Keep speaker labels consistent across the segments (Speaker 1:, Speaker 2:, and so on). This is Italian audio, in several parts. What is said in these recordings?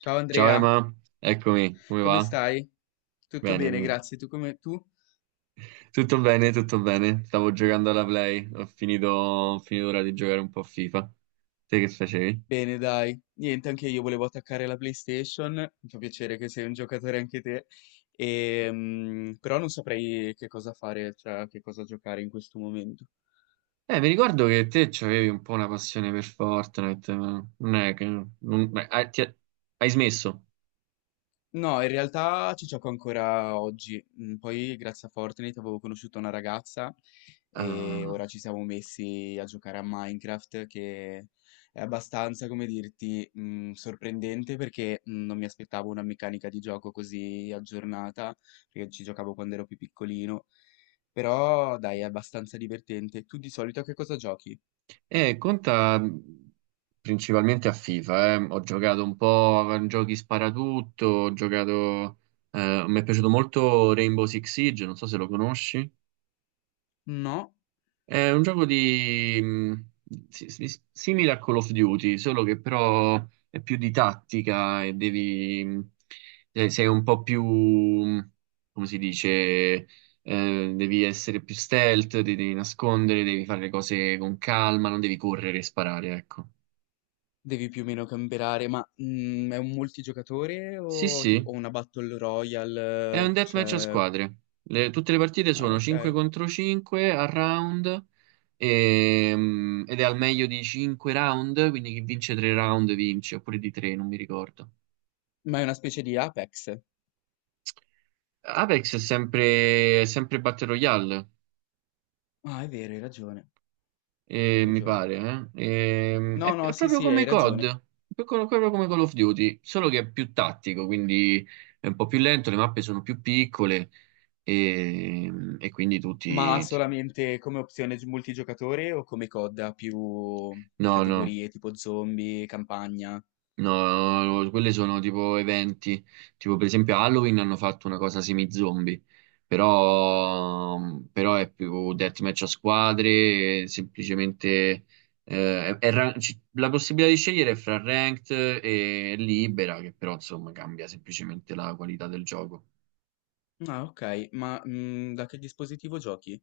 Speaker 1: Ciao
Speaker 2: Ciao
Speaker 1: Andrea,
Speaker 2: Emma, eccomi, come
Speaker 1: come
Speaker 2: va?
Speaker 1: stai? Tutto
Speaker 2: Bene,
Speaker 1: bene,
Speaker 2: bene.
Speaker 1: grazie. Tu come tu?
Speaker 2: Tutto bene, tutto bene. Stavo giocando alla Play, ho finito ora di giocare un po' a FIFA. Te che facevi?
Speaker 1: Bene, dai. Niente, anche io volevo attaccare la PlayStation. Mi fa piacere che sei un giocatore anche te. Però non saprei che cosa fare, cioè che cosa giocare in questo momento.
Speaker 2: Mi ricordo che te avevi un po' una passione per Fortnite, ma non è che... non- beh, hai smesso?
Speaker 1: No, in realtà ci gioco ancora oggi. Poi, grazie a Fortnite, avevo conosciuto una ragazza e
Speaker 2: Ah.
Speaker 1: ora ci siamo messi a giocare a Minecraft, che è abbastanza, come dirti, sorprendente perché non mi aspettavo una meccanica di gioco così aggiornata, perché ci giocavo quando ero più piccolino. Però, dai, è abbastanza divertente. Tu di solito a che cosa giochi?
Speaker 2: Conta principalmente a FIFA, eh. Ho giocato un po' a giochi sparatutto, mi è piaciuto molto Rainbow Six Siege, non so se lo conosci.
Speaker 1: No?
Speaker 2: È un gioco di simile a Call of Duty, solo che però è più di tattica e sei un po' più come si dice devi essere più stealth, ti devi nascondere, devi fare le cose con calma, non devi correre e sparare, ecco.
Speaker 1: Devi più o meno camperare, ma è un multigiocatore
Speaker 2: Sì,
Speaker 1: o tipo
Speaker 2: sì,
Speaker 1: o una Battle
Speaker 2: è
Speaker 1: Royale?
Speaker 2: un deathmatch a
Speaker 1: Cioè,
Speaker 2: squadre. Tutte le partite
Speaker 1: ah,
Speaker 2: sono
Speaker 1: ok.
Speaker 2: 5 contro 5 a round. Ed è al meglio di 5 round, quindi chi vince 3 round vince, oppure di 3, non mi ricordo.
Speaker 1: Ma è una specie di Apex.
Speaker 2: Apex è sempre Battle Royale,
Speaker 1: Ah, è vero, hai ragione, hai
Speaker 2: mi
Speaker 1: ragione.
Speaker 2: pare,
Speaker 1: No, no,
Speaker 2: È
Speaker 1: sì,
Speaker 2: proprio
Speaker 1: sì,
Speaker 2: come
Speaker 1: hai
Speaker 2: COD,
Speaker 1: ragione.
Speaker 2: proprio come Call of Duty, solo che è più tattico, quindi è un po' più lento, le mappe sono più piccole e, e quindi
Speaker 1: Ma
Speaker 2: tutti...
Speaker 1: solamente come opzione multigiocatore o come coda più
Speaker 2: No, no.
Speaker 1: categorie tipo zombie, campagna?
Speaker 2: No, no, quelli sono tipo eventi, tipo per esempio Halloween hanno fatto una cosa semi-zombie, però è più deathmatch a squadre, e semplicemente la possibilità di scegliere è fra ranked e libera, che però insomma cambia semplicemente la qualità del gioco.
Speaker 1: Ah, ok, ma da che dispositivo giochi?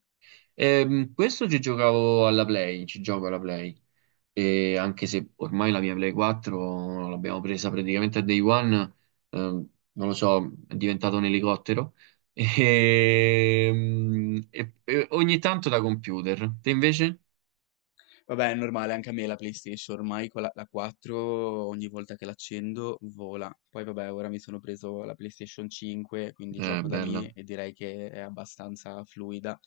Speaker 2: Questo ci giocavo alla Play, ci gioco alla Play. E anche se ormai la mia Play 4 l'abbiamo presa praticamente a day one, non lo so, è diventato un elicottero. E, e ogni tanto da computer. Te invece?
Speaker 1: Vabbè, è normale, anche a me la PlayStation, ormai con la 4 ogni volta che l'accendo vola. Poi vabbè, ora mi sono preso la PlayStation 5, quindi gioco da lì
Speaker 2: Bella.
Speaker 1: e direi che è abbastanza fluida.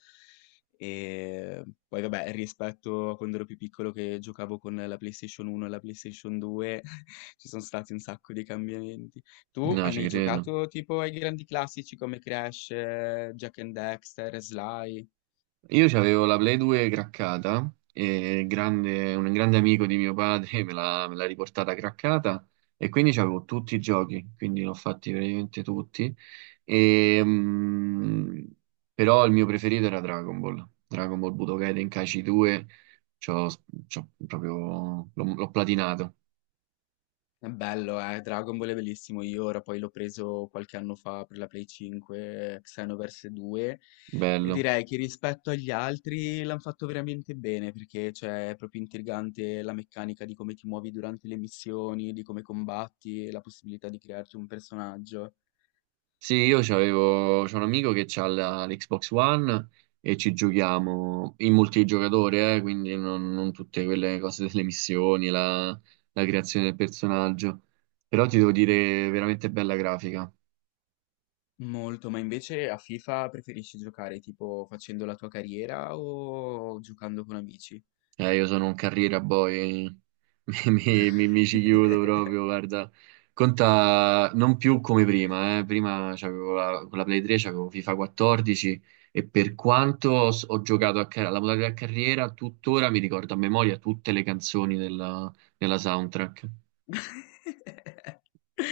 Speaker 1: E poi vabbè, rispetto a quando ero più piccolo che giocavo con la PlayStation 1 e la PlayStation 2, ci sono stati un sacco di cambiamenti. Tu
Speaker 2: No,
Speaker 1: hai
Speaker 2: ci
Speaker 1: mai
Speaker 2: credo.
Speaker 1: giocato tipo ai grandi classici come Crash, Jack and Dexter, Sly?
Speaker 2: Io avevo la Play 2 craccata e un grande amico di mio padre me l'ha riportata craccata e quindi c'avevo tutti i giochi, quindi l'ho fatti praticamente tutti. E, però il mio preferito era Dragon Ball, Dragon Ball Budokai Tenkaichi 2, c'ho, c'ho proprio, l'ho platinato,
Speaker 1: È bello, Dragon Ball è bellissimo. Io ora poi l'ho preso qualche anno fa per la Play 5, Xenoverse 2, e
Speaker 2: bello.
Speaker 1: direi che rispetto agli altri l'hanno fatto veramente bene perché cioè, è proprio intrigante la meccanica di come ti muovi durante le missioni, di come combatti, e la possibilità di crearti un personaggio.
Speaker 2: Sì, io c'ho un amico che ha l'Xbox One e ci giochiamo in multigiocatore, quindi non tutte quelle cose delle missioni, la creazione del personaggio. Però ti devo dire, veramente bella grafica.
Speaker 1: Molto, ma invece a FIFA preferisci giocare tipo facendo la tua carriera o giocando con amici?
Speaker 2: Io sono un carriera boy, mi ci chiudo proprio, guarda. Conta non più come prima, eh. Prima con la Play 3 c'avevo FIFA 14 e per quanto ho giocato alla modalità carriera, tuttora mi ricordo a memoria tutte le canzoni della soundtrack.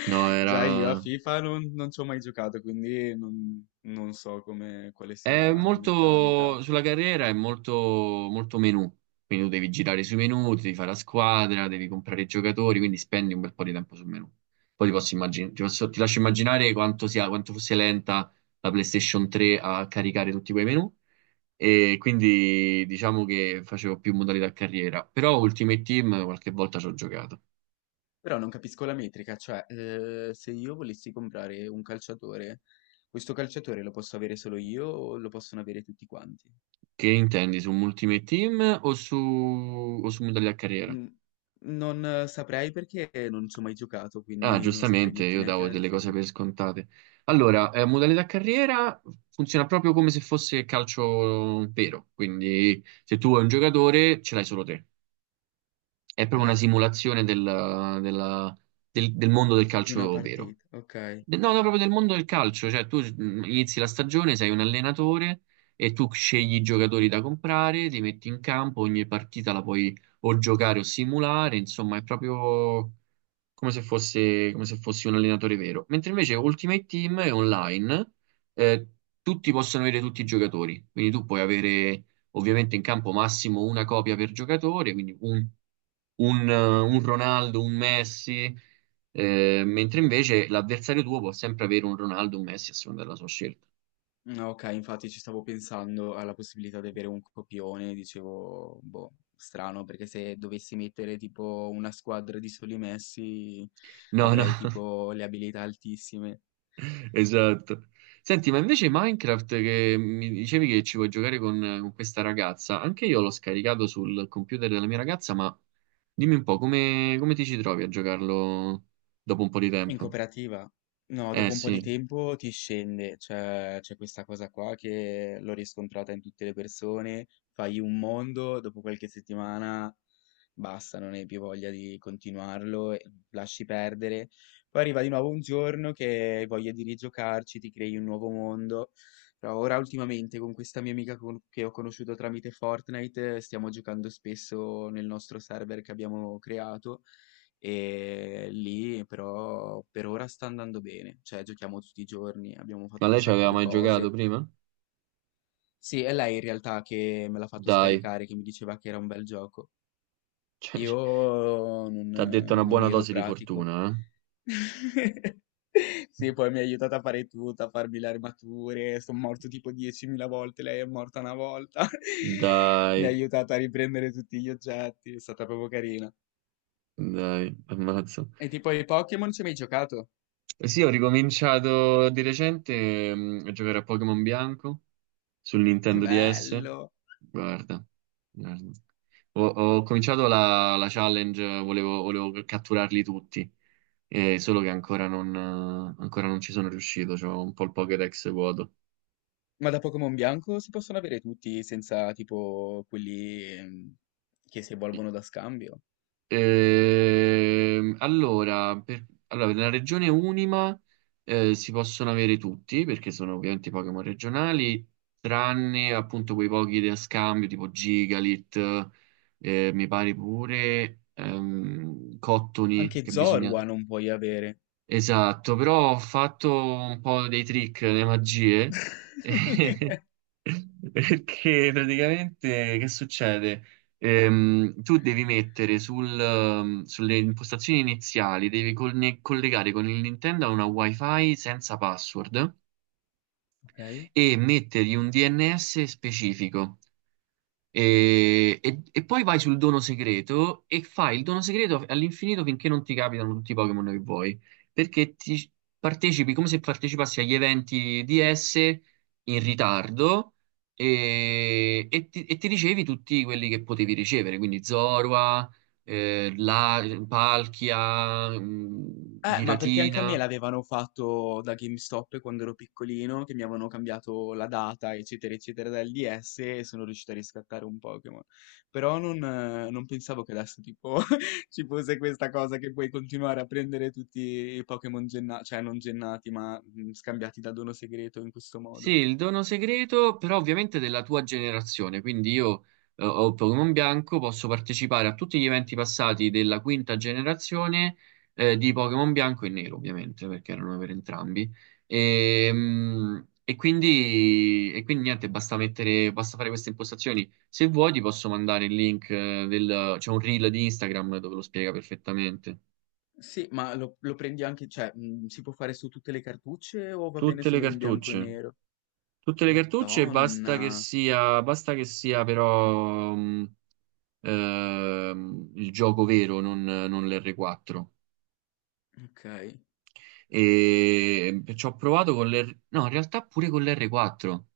Speaker 2: No,
Speaker 1: Già io a
Speaker 2: era...
Speaker 1: FIFA non ci ho mai giocato, quindi non so come, quale sia
Speaker 2: È
Speaker 1: la meccanica.
Speaker 2: molto sulla carriera, è molto, molto menu, quindi tu devi girare sui menu, ti devi fare la squadra, devi comprare i giocatori, quindi spendi un bel po' di tempo sul menu. Poi ti posso immaginare, ti lascio immaginare quanto sia, quanto fosse lenta la PlayStation 3 a caricare tutti quei menu e quindi diciamo che facevo più modalità carriera, però Ultimate Team qualche volta ci ho giocato.
Speaker 1: Però non capisco la metrica, cioè se io volessi comprare un calciatore, questo calciatore lo posso avere solo io o lo possono avere tutti quanti?
Speaker 2: Che intendi su Ultimate Team o su modalità carriera?
Speaker 1: Mm, Non saprei perché non ci ho mai giocato,
Speaker 2: Ah,
Speaker 1: quindi non saprei
Speaker 2: giustamente,
Speaker 1: dirti
Speaker 2: io
Speaker 1: neanche
Speaker 2: davo
Speaker 1: la
Speaker 2: delle cose
Speaker 1: differenza.
Speaker 2: per scontate. Allora, modalità carriera funziona proprio come se fosse calcio vero, quindi se tu hai un giocatore ce l'hai solo te. È
Speaker 1: Ok,
Speaker 2: proprio una simulazione della- del mondo del
Speaker 1: di una
Speaker 2: calcio vero.
Speaker 1: partita, ok.
Speaker 2: No, no, proprio del mondo del calcio, cioè tu inizi la stagione, sei un allenatore e tu scegli i giocatori da comprare, li metti in campo, ogni partita la puoi o giocare o simulare, insomma è proprio come se fossi un allenatore vero. Mentre invece Ultimate Team è online, eh, tutti possono avere tutti i giocatori, quindi tu puoi avere ovviamente in campo massimo una copia per giocatore, quindi un Ronaldo, un Messi. Mentre invece l'avversario tuo può sempre avere un Ronaldo, un Messi a seconda della sua scelta.
Speaker 1: Ok, infatti ci stavo pensando alla possibilità di avere un copione, dicevo, boh, strano, perché se dovessi mettere tipo una squadra di soli messi
Speaker 2: No, no,
Speaker 1: avrei tipo le abilità altissime.
Speaker 2: esatto. Senti, ma invece Minecraft che mi dicevi che ci vuoi giocare con questa ragazza, anche io l'ho scaricato sul computer della mia ragazza, ma dimmi un po' come ti ci trovi a giocarlo dopo un po' di
Speaker 1: In
Speaker 2: tempo?
Speaker 1: cooperativa? No,
Speaker 2: Eh
Speaker 1: dopo un po' di
Speaker 2: sì,
Speaker 1: tempo ti scende, cioè c'è questa cosa qua che l'ho riscontrata in tutte le persone, fai un mondo, dopo qualche settimana basta, non hai più voglia di continuarlo, e lasci perdere. Poi arriva di nuovo un giorno che hai voglia di rigiocarci, ti crei un nuovo mondo. Però ora ultimamente con questa mia amica che ho conosciuto tramite Fortnite stiamo giocando spesso nel nostro server che abbiamo creato. E lì però per ora sta andando bene, cioè giochiamo tutti i giorni, abbiamo
Speaker 2: ma
Speaker 1: fatto un
Speaker 2: lei ci
Speaker 1: sacco
Speaker 2: aveva
Speaker 1: di
Speaker 2: mai giocato
Speaker 1: cose.
Speaker 2: prima?
Speaker 1: Sì, è lei in realtà che me l'ha fatto
Speaker 2: Dai,
Speaker 1: scaricare, che mi diceva che era un bel gioco.
Speaker 2: cioè,
Speaker 1: Io non,
Speaker 2: ti ha detto una
Speaker 1: non
Speaker 2: buona
Speaker 1: ero
Speaker 2: dose di
Speaker 1: pratico.
Speaker 2: fortuna, eh?
Speaker 1: Sì, poi mi ha aiutato a fare tutto, a farmi le armature, sono morto tipo 10.000 volte, lei è morta una volta. Mi ha
Speaker 2: Dai,
Speaker 1: aiutato a riprendere tutti gli oggetti, è stata proprio carina.
Speaker 2: dai, ammazza.
Speaker 1: E tipo ai Pokémon ci hai mai giocato?
Speaker 2: Eh sì, ho ricominciato di recente a giocare a Pokémon Bianco sul Nintendo DS.
Speaker 1: Bello.
Speaker 2: Guarda, guarda. Ho cominciato la challenge, volevo catturarli tutti, solo che ancora non ci sono riuscito, c'ho un po' il Pokédex vuoto.
Speaker 1: Ma da Pokémon bianco si possono avere tutti senza tipo quelli che si evolvono da scambio?
Speaker 2: Allora, per la regione Unima, si possono avere tutti, perché sono ovviamente i Pokémon regionali, tranne appunto quei pochi da scambio, tipo Gigalit, mi pare pure Cottony,
Speaker 1: Anche
Speaker 2: che bisogna...
Speaker 1: Zorua non puoi avere.
Speaker 2: Esatto, però ho fatto un po' dei trick, delle magie. Perché praticamente che succede? Tu devi mettere sulle impostazioni iniziali, devi collegare con il Nintendo a una WiFi senza password
Speaker 1: Ok? Ok?
Speaker 2: e mettergli un DNS specifico. E, e poi vai sul dono segreto e fai il dono segreto all'infinito finché non ti capitano tutti i Pokémon che vuoi. Perché ti partecipi come se partecipassi agli eventi DS in ritardo e, e ti ricevi tutti quelli che potevi ricevere, quindi Zorua, eh, la, Palkia,
Speaker 1: Ma perché anche a me
Speaker 2: Giratina.
Speaker 1: l'avevano fatto da GameStop quando ero piccolino, che mi avevano cambiato la data, eccetera, eccetera, dal DS e sono riuscito a riscattare un Pokémon. Però non pensavo che adesso tipo ci fosse questa cosa che puoi continuare a prendere tutti i Pokémon gennati, cioè non gennati, ma scambiati da dono segreto in questo
Speaker 2: Sì,
Speaker 1: modo.
Speaker 2: il dono segreto, però ovviamente della tua generazione, quindi io ho Pokémon Bianco, posso partecipare a tutti gli eventi passati della quinta generazione, di Pokémon Bianco e Nero, ovviamente, perché erano per entrambi. E, e quindi niente, basta fare queste impostazioni. Se vuoi ti posso mandare il link, c'è un reel di Instagram dove lo spiega perfettamente.
Speaker 1: Sì, ma lo prendi anche, cioè, si può fare su tutte le cartucce o va bene
Speaker 2: Tutte le
Speaker 1: solo in bianco e
Speaker 2: cartucce.
Speaker 1: nero?
Speaker 2: Tutte le cartucce,
Speaker 1: Madonna,
Speaker 2: basta che sia però il gioco vero, non l'R4.
Speaker 1: ok.
Speaker 2: E ci ho provato con l'R... No, in realtà pure con l'R4.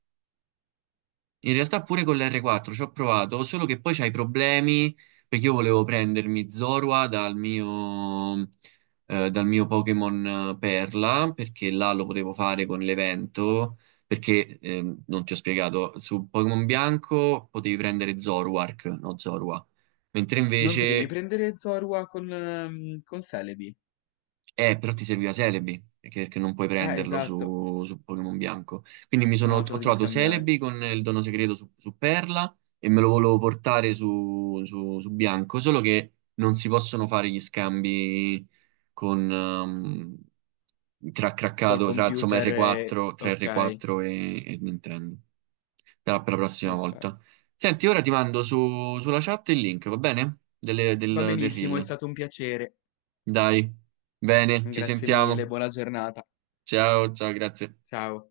Speaker 2: In realtà pure con l'R4 ci ho provato, solo che poi c'hai problemi perché io volevo prendermi Zorua dal mio Pokémon, Perla, perché là lo potevo fare con l'evento, perché non ti ho spiegato, su Pokémon Bianco potevi prendere Zoruark, no Zorua, mentre
Speaker 1: Non potevi
Speaker 2: invece
Speaker 1: prendere Zorua con Celebi?
Speaker 2: eh, però ti serviva Celebi, perché non puoi prenderlo
Speaker 1: Esatto.
Speaker 2: su Pokémon Bianco. Quindi
Speaker 1: No, te
Speaker 2: ho
Speaker 1: lo devi
Speaker 2: trovato
Speaker 1: scambiare.
Speaker 2: Celebi con il dono segreto su Perla e me lo volevo portare su Bianco, solo che non si possono fare gli scambi tra
Speaker 1: Col
Speaker 2: craccato, tra insomma
Speaker 1: computer.
Speaker 2: R4, tra
Speaker 1: Ok,
Speaker 2: R4 e Nintendo. Per la prossima
Speaker 1: ok.
Speaker 2: volta. Senti, ora ti mando sulla chat il link, va bene?
Speaker 1: Va
Speaker 2: Del
Speaker 1: benissimo, è
Speaker 2: reel.
Speaker 1: stato un piacere.
Speaker 2: Dai, bene, ci
Speaker 1: Grazie mille,
Speaker 2: sentiamo.
Speaker 1: buona giornata.
Speaker 2: Ciao, ciao, grazie.
Speaker 1: Ciao.